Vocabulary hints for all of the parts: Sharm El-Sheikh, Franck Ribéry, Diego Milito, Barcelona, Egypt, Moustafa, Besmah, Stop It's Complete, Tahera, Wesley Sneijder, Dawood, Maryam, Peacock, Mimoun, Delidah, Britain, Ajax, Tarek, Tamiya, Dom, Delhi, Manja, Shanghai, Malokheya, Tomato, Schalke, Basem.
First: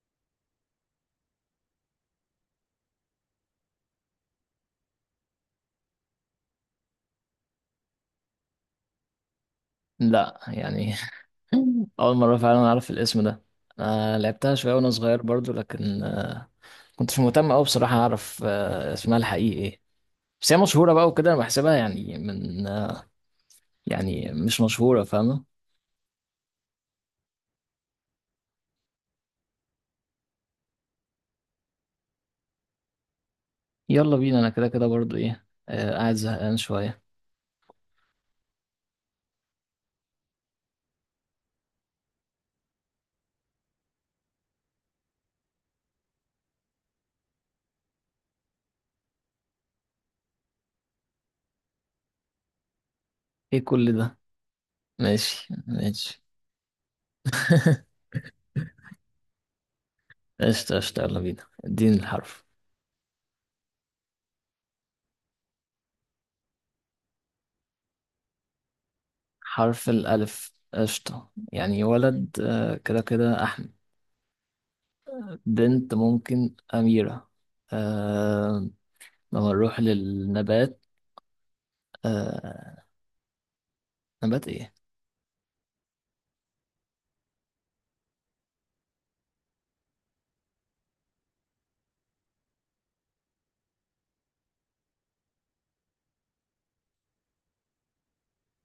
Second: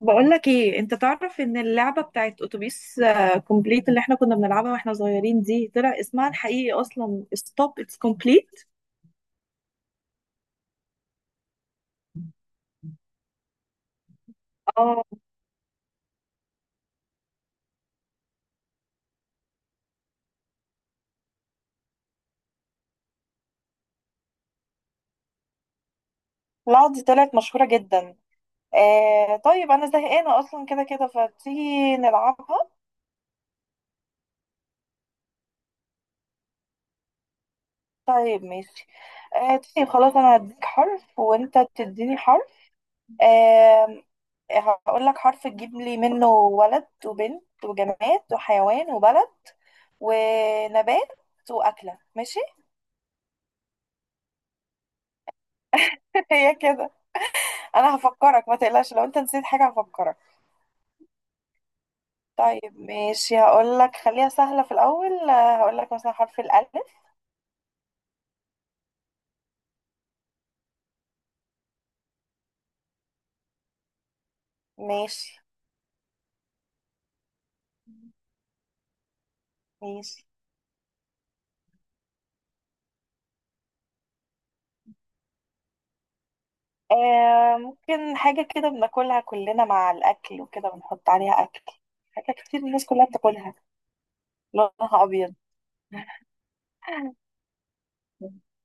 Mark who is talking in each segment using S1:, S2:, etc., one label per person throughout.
S1: بقول لك ايه؟ انت تعرف ان اللعبه بتاعت اتوبيس كومبليت اللي احنا كنا بنلعبها واحنا صغيرين دي طلع اسمها الحقيقي اصلا ستوب اتس كومبليت.
S2: لا، يعني. اول مره فعلا اعرف الاسم ده. انا لعبتها شويه وانا
S1: اه.
S2: صغير برضو لكن كنتش مهتم قوي بصراحه اعرف اسمها الحقيقي ايه. بس هي مشهوره بقى وكده انا بحسبها يعني من يعني مش مشهوره، فاهمه.
S1: لا، دي طلعت مشهورة جدا. آه طيب، انا زهقانة اصلا كده كده، فتيجي نلعبها.
S2: يلا بينا، انا كده كده برضو ايه، قاعد زهقان شويه.
S1: طيب ماشي. آه طيب خلاص، انا هديك حرف وانت تديني حرف. آه. هقول لك حرف تجيب لي منه ولد وبنت وجماد وحيوان وبلد ونبات واكلة، ماشي.
S2: ايه كل ده؟ ماشي ماشي.
S1: هي كده. انا هفكرك، ما تقلقش، لو انت نسيت حاجة هفكرك.
S2: قشطة قشطة، يلا بينا، اديني الحرف.
S1: طيب ماشي، هقول لك خليها سهلة في الاول، هقول لك مثلا حرف الالف.
S2: حرف الألف، قشطة. يعني ولد كده كده.
S1: ماشي
S2: بنت ممكن أميرة. آه. لما نروح
S1: ماشي.
S2: للنبات. آه. نبات إيه؟
S1: آه ممكن حاجة كده بناكلها كلنا مع الاكل وكده بنحط عليها اكل، حاجة كتير الناس كلها بتاكلها، لونها ابيض.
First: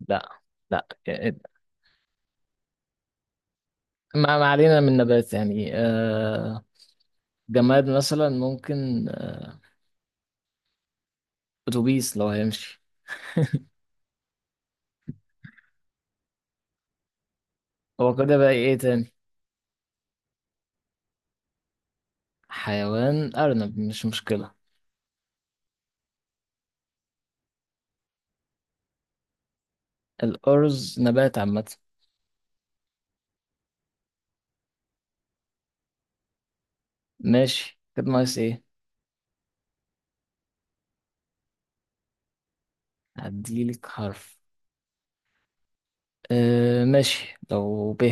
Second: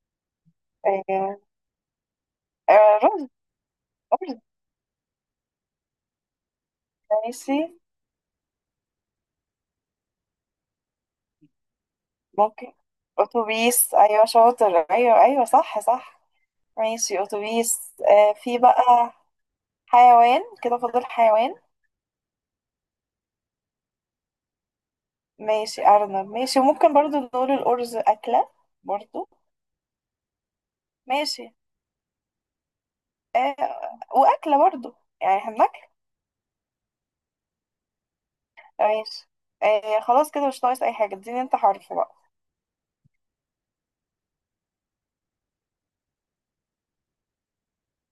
S2: لا. لا، إيه،
S1: آه. آه رز.
S2: ما
S1: رز.
S2: ما علينا من نبات، يعني آه.
S1: ماشي.
S2: جماد مثلا ممكن آه، أتوبيس لو
S1: ممكن.
S2: هيمشي.
S1: اتوبيس، ايوه شاطر، ايوه ايوه صح صح. ماشي اتوبيس،
S2: هو
S1: آه
S2: كده بقى،
S1: في
S2: إيه تاني؟
S1: بقى. حيوان كده فاضل حيوان.
S2: حيوان أرنب مش مشكلة.
S1: ماشي أرنب، ماشي. وممكن برضو نقول الأرز أكلة برضو.
S2: الأرز نبات
S1: ماشي.
S2: عامة.
S1: آه. وأكلة برضو، يعني احنا بناكل.
S2: ماشي، كده ناقص إيه؟
S1: ماشي. آه خلاص كده مش ناقص أي حاجة، اديني انت حرف بقى.
S2: هديلك حرف. آه ماشي، لو ب.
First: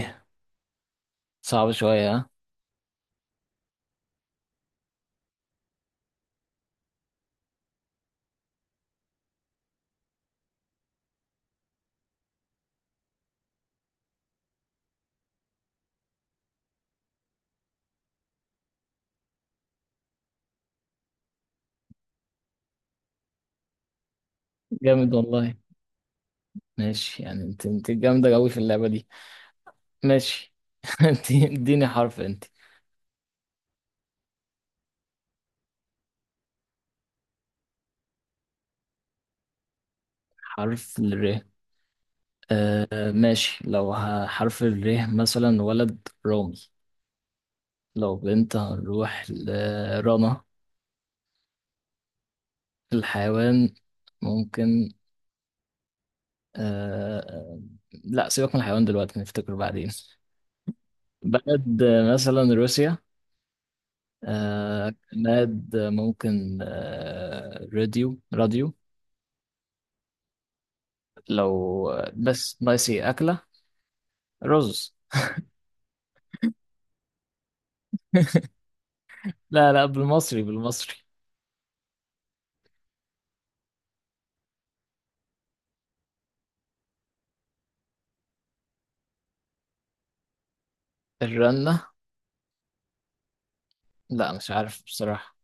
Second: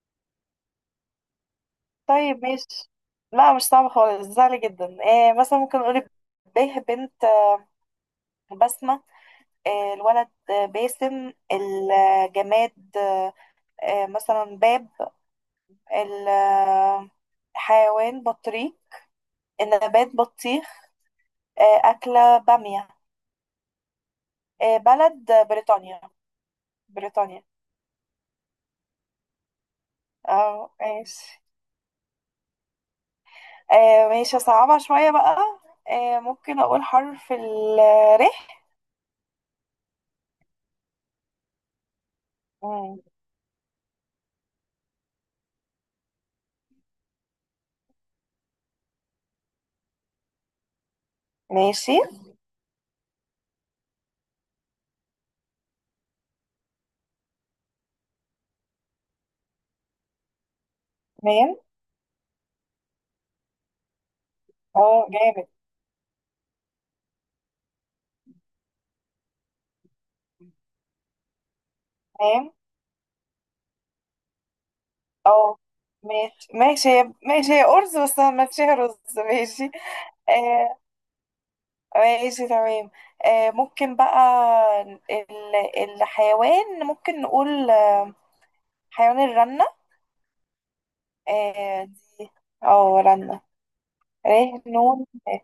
S2: صعب شوية، ها؟
S1: طيب ماشي، لا مش صعب خالص، سهل جدا. آه مثلا ممكن نقول به بنت، بسمة. آه الولد، باسم. الجماد آه، مثلا باب. الحيوان بطريق. النبات بطيخ. آه أكلة بامية.
S2: جامد
S1: بلد
S2: والله.
S1: بريطانيا.
S2: ماشي، يعني
S1: بريطانيا.
S2: انت جامدة قوي في اللعبة دي. ماشي.
S1: اه ماشي.
S2: انت اديني حرف انت.
S1: ماشي صعبة شوية بقى. ممكن أقول حرف ال ر.
S2: حرف الر.
S1: مم،
S2: آه ماشي، لو حرف الر، مثلا ولد رامي. لو بنت هنروح لرنا.
S1: ماشي
S2: الحيوان ممكن آه. لا، سيبك من الحيوان دلوقتي، نفتكر بعدين.
S1: ميم.
S2: بلد مثلا روسيا. آه،
S1: اه جامد.
S2: بلد ممكن راديو راديو. لو
S1: ميم.
S2: بس ناقص ايه، أكلة. رز.
S1: اه ماشي هي أرز، بس أنا ماشي هي رز ماشي.
S2: لا لا، بالمصري
S1: آه،
S2: بالمصري.
S1: ماشي تمام. ممكن بقى، ال- الحيوان ممكن نقول حيوان الرنة.
S2: الرنة.
S1: اه. رنة. ر
S2: لا، مش عارف
S1: نون.
S2: بصراحة.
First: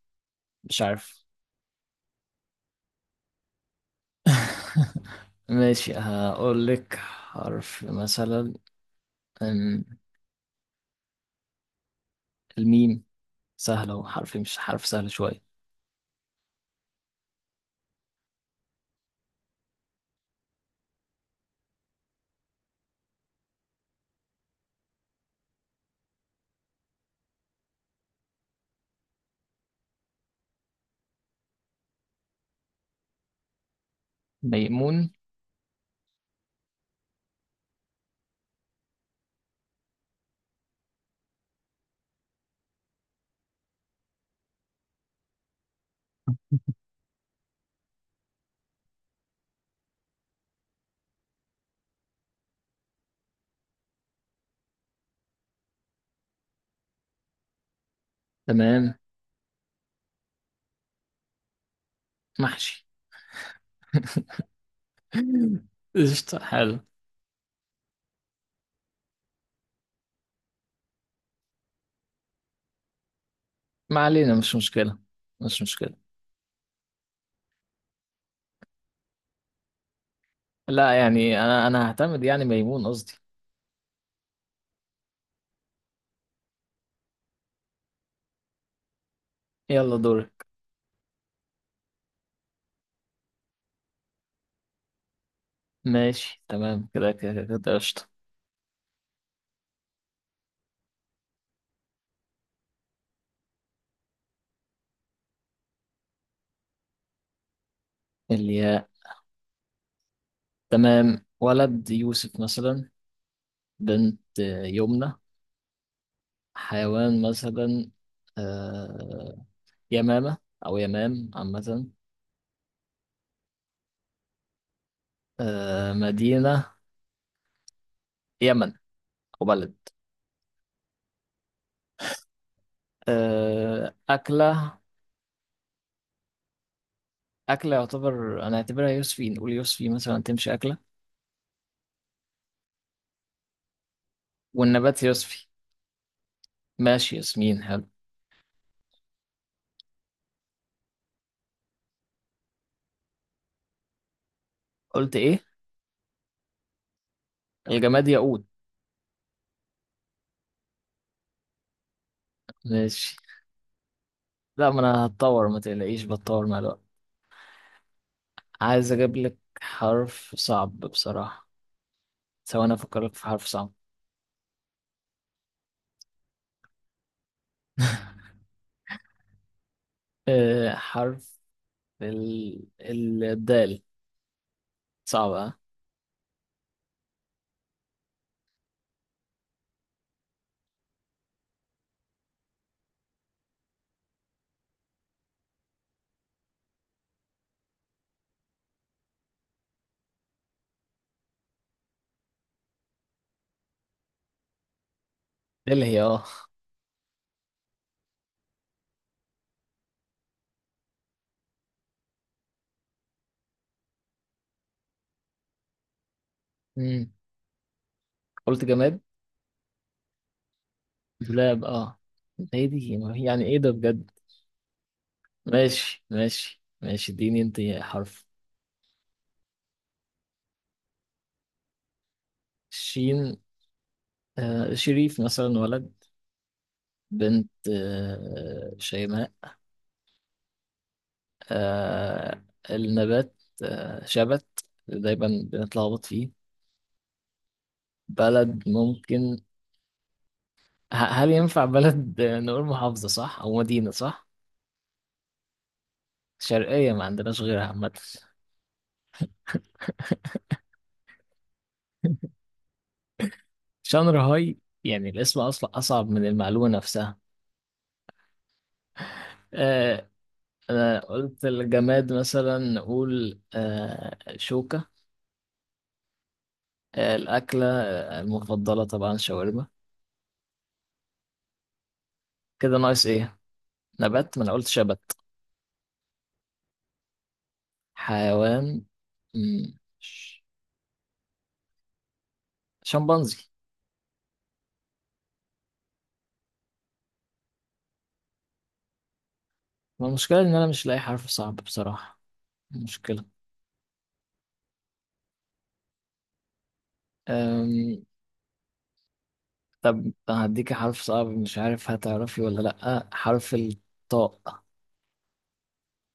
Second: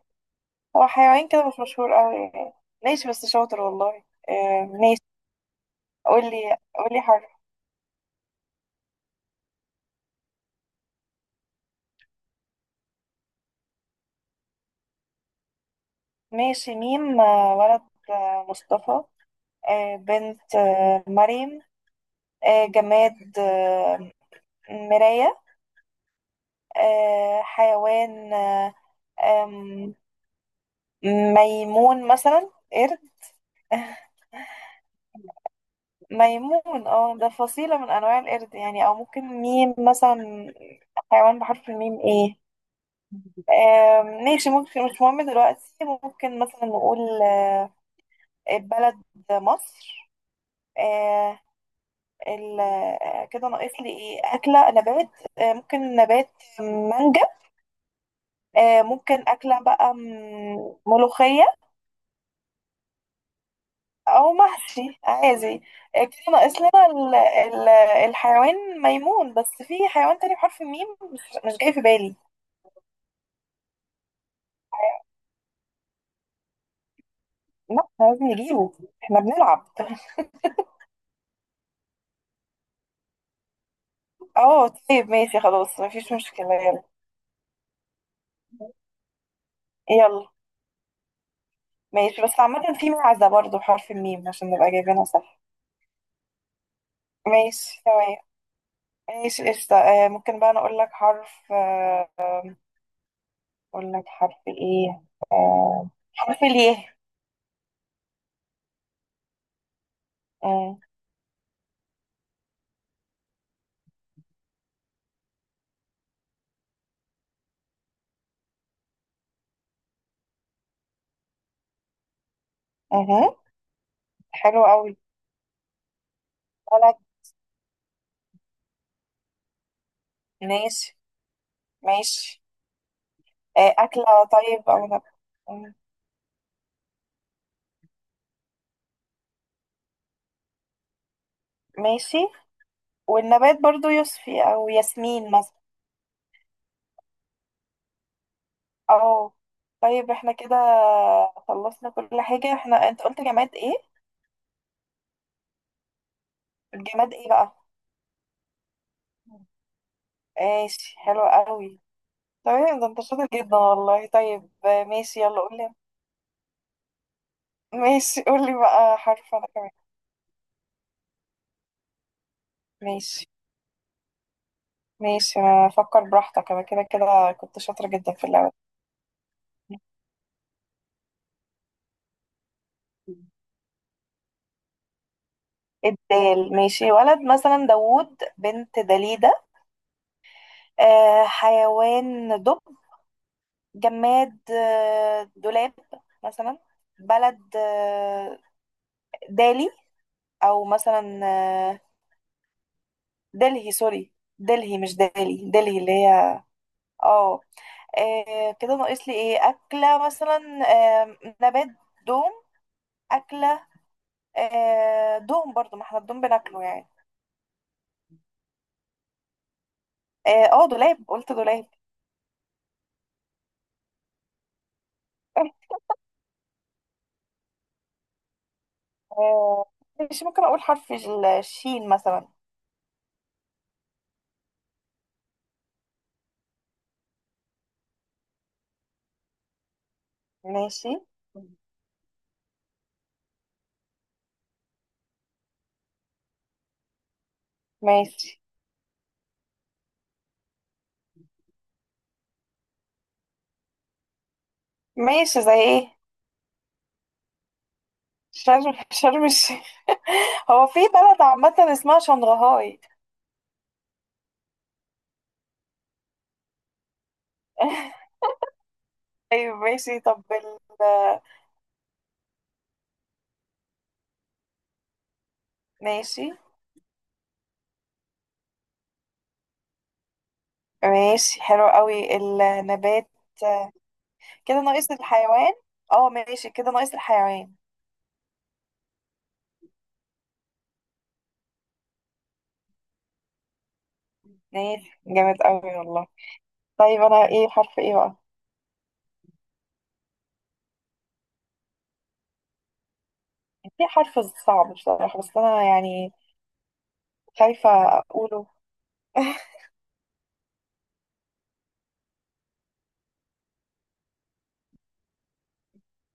S2: مش
S1: هو
S2: عارف.
S1: حيوان كده مش مشهور قوي يعني. ماشي بس شاطر والله، آه ماشي.
S2: ماشي،
S1: قولي
S2: هقول لك
S1: قولي حرف.
S2: حرف مثلا. أم، الميم. سهلة، وحرف مش حرف سهل شوية.
S1: ماشي ميم، ولد، مصطفى. آه بنت آه مريم. آه جماد آه مراية. آه حيوان آه، آم، ميمون مثلا قرد.
S2: ميمون.
S1: ميمون. اه ده فصيلة من أنواع القرد يعني. أو ممكن ميم مثلا، حيوان بحرف الميم ايه؟ ماشي ممكن، مش مهم دلوقتي. ممكن مثلا نقول بلد مصر. آه، كده ناقص لي ايه؟ اكله، نبات. ممكن نبات مانجا.
S2: تمام.
S1: ممكن اكله بقى ملوخيه.
S2: محشي.
S1: او محشي عادي. كده
S2: قشطة،
S1: ناقص
S2: حلو.
S1: لنا الحيوان ميمون بس في حيوان تاني بحرف الميم مش جاي في بالي.
S2: ما علينا، مش مشكلة. مش مشكلة.
S1: لا احنا لازم نجيبه، احنا بنلعب.
S2: لا، يعني أنا هعتمد يعني ميمون، قصدي.
S1: اه طيب ماشي خلاص، مفيش مشكله، يلا.
S2: يلا
S1: يلا.
S2: دورك.
S1: ماشي، بس عامة في معزة برضه بحرف الميم عشان نبقى جايبينها صح.
S2: ماشي تمام، كده كده كده
S1: ماشي
S2: قشطة.
S1: تمام. ماشي قشطة، ممكن بقى أنا أقول لك حرف، أقول لك حرف إيه؟ حرف الياء.
S2: الياء.
S1: مم.
S2: تمام، ولد يوسف مثلا. بنت يمنى. حيوان مثلا آه، يمامة، أو يمام عامة.
S1: مهم. حلو أوي.
S2: مدينة
S1: بلد.
S2: يمن، أو بلد.
S1: ماشي ماشي. أكلة. طيب
S2: أكلة.
S1: أو نب... مم.
S2: أكلة، يعتبر أنا أعتبرها يوسفي، نقول يوسفي مثلا تمشي أكلة.
S1: ماشي. والنبات برضه يوسفي أو
S2: والنبات
S1: ياسمين
S2: يوسفي.
S1: مثلا.
S2: ماشي، ياسمين حلو.
S1: أو طيب، احنا كده خلصنا كل حاجة. احنا أنت قلت جماد إيه؟
S2: قلت إيه؟
S1: الجماد إيه بقى؟
S2: الجماد ياقوت.
S1: ماشي حلو قوي. تمام، ده انت
S2: ماشي.
S1: شاطر جدا والله. طيب
S2: لا، ما أنا
S1: ماشي، يلا
S2: هتطور، ما
S1: قولي.
S2: تقلقيش، بتطور مع الوقت.
S1: ماشي، قولي
S2: عايز
S1: بقى
S2: أجيب
S1: حرف
S2: لك
S1: انا كمان.
S2: حرف صعب بصراحة. سواء أنا أفكر لك في
S1: ماشي
S2: حرف صعب.
S1: ماشي، ما فكر براحتك، انا كده كده كنت شاطرة جدا في اللعبة دي.
S2: أه، حرف الدال. صعبة، ها؟
S1: الدال ماشي. ولد مثلا داوود. بنت دليدة. آه حيوان دب. جماد آه دولاب مثلا. بلد آه دالي. او مثلا آه دلهي، سوري دلهي مش دالي، دلهي
S2: اللي
S1: اللي
S2: هي،
S1: هي.
S2: اه.
S1: اه. آه كده ناقص لي ايه؟ اكله مثلا. آه نبات دوم. اكله آه دوم برضو، ما احنا الدوم بناكله يعني.
S2: مم. قلت جماد
S1: اه، دولاب، قلت
S2: دولاب،
S1: دولاب.
S2: اه. هي دي، ما هي- يعني ايه ده بجد. ماشي ماشي ماشي، اديني انت حرف.
S1: آه ماشي، ممكن اقول حرف الشين مثلا.
S2: شين. آه، شريف مثلا ولد. بنت شيماء.
S1: ماشي
S2: آه، النبات شبت. دايما بنتلخبط فيه.
S1: ماشي.
S2: بلد ممكن، هل ينفع بلد نقول محافظة صح أو مدينة صح؟
S1: ماشي زي ايه؟
S2: شرقية، ما عندناش غيرها عامة.
S1: شرم شرم الشيخ. هو في بلد عامة اسمها شنغهاي.
S2: شانغهاي. يعني الاسم اصلا اصعب من المعلومه نفسها.
S1: طيب ماشي
S2: آه،
S1: طب ال.
S2: انا قلت الجماد مثلا نقول شوكه.
S1: ماشي
S2: آه، الاكله المفضله طبعا شاورما.
S1: ماشي حلو قوي.
S2: كده ناقص
S1: النبات
S2: ايه. نبات، ما انا
S1: كده
S2: قلت
S1: ناقص
S2: شبت.
S1: الحيوان. اه ماشي كده ناقص الحيوان.
S2: حيوان مم، ش- شمبانزي.
S1: ماشي جامد قوي والله. طيب انا ايه؟ حرف ايه بقى؟
S2: ما المشكله ان انا مش لاقي حرف صعب بصراحه. مشكله.
S1: في حرف صعب بصراحة، بس انا يعني خايفة
S2: أم...
S1: اقوله.
S2: طب هديك حرف صعب، مش عارف هتعرفي ولا لا، حرف الطاء.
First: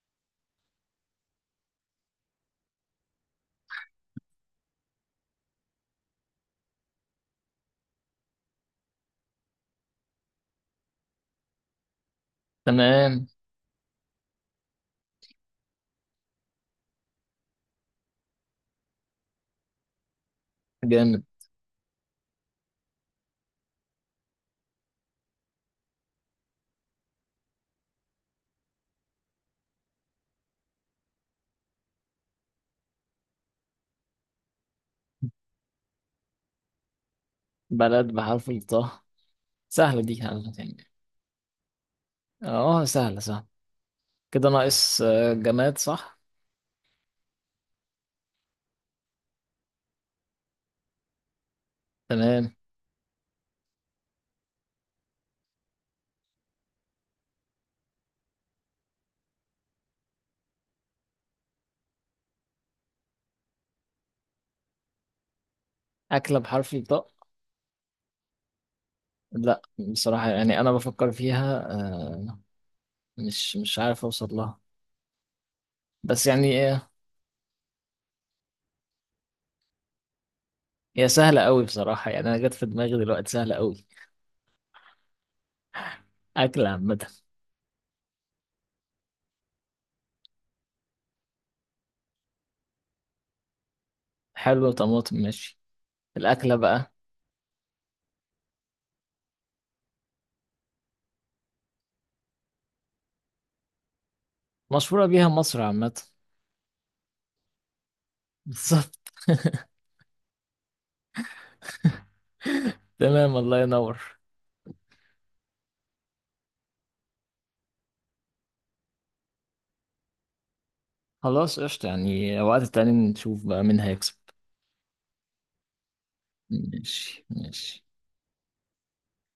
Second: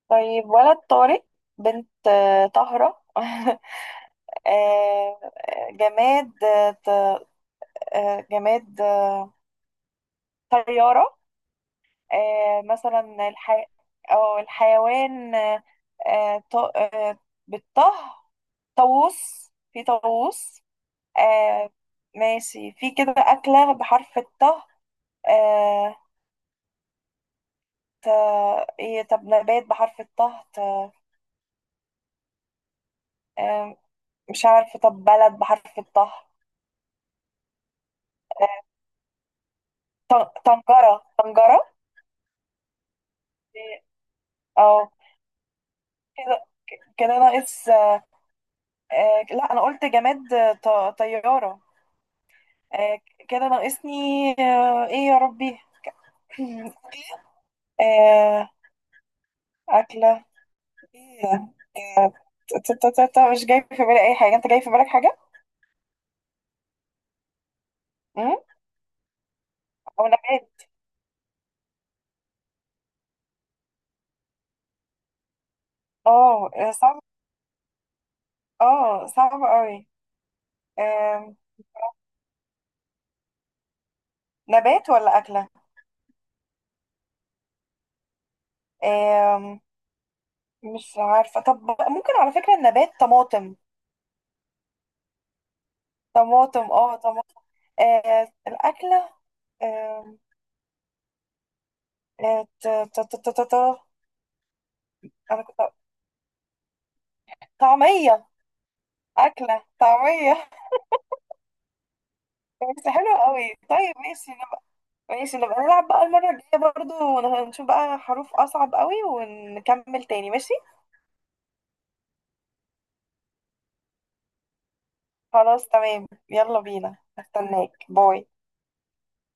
S1: طيب ولد طارق. بنت طاهرة. آه، جماد آه، ط- جماد طيارة.
S2: تمام.
S1: مثلا الحي... أو الحيوان آه، ط- آه، بالطه. طاووس، في طاووس.
S2: جامد.
S1: آه ماشي، في كده أكلة بحرف الطه؟ آه ت... إيه؟ طب نبات بحرف الطه؟ ت... آه مش عارفة. طب بلد بحرف الطه؟
S2: بلد بحرف
S1: آه
S2: الطاء. سهلة، دي سهلة يعني.
S1: طنجرة طنجرة.
S2: اه، سهلة سهلة. كده
S1: اه
S2: ناقص جماد صح.
S1: كده، ناقص لا، أنا قلت جماد طيارة.
S2: تمام.
S1: آه كده ناقصني، آه إيه يا ربي! آه أكلة إيه ده؟ مش جاي في بالي أي حاجة. أنت جاي في بالك حاجة؟
S2: أكلة بحرف الطاء.
S1: أمم؟
S2: لا.
S1: أو
S2: بصراحة، يعني
S1: نبات.
S2: أنا بفكر فيها مش عارف أوصل لها. بس
S1: اه
S2: يعني
S1: صعب، اه صعب قوي.
S2: هي
S1: آم،
S2: سهلة أوي بصراحة، يعني أنا جت في دماغي دلوقتي سهلة أوي.
S1: نبات ولا أكلة؟
S2: أكلة عامة.
S1: آم، مش عارفة. طب ممكن على فكرة النبات طماطم.
S2: حلو، طماطم ماشي. الأكلة
S1: طماطم،
S2: بقى.
S1: اه طماطم. الأكلة آم، آه، ت- ت- ت- ت- ت- ت-
S2: مشهورة بيها
S1: أنا كنت
S2: مصر عامة.
S1: طعمية.
S2: بالظبط.
S1: أكلة طعمية. بس حلوة
S2: تمام،
S1: قوي.
S2: الله
S1: طيب
S2: ينور.
S1: ماشي نبقى، ماشي نبقى نلعب بقى المرة الجاية برضو، نشوف بقى حروف أصعب قوي ونكمل تاني، ماشي.
S2: خلاص قشطة، يعني وقت تاني نشوف بقى مين هيكسب.
S1: خلاص تمام، يلا بينا،
S2: ماشي
S1: استناك،
S2: ماشي.
S1: باي.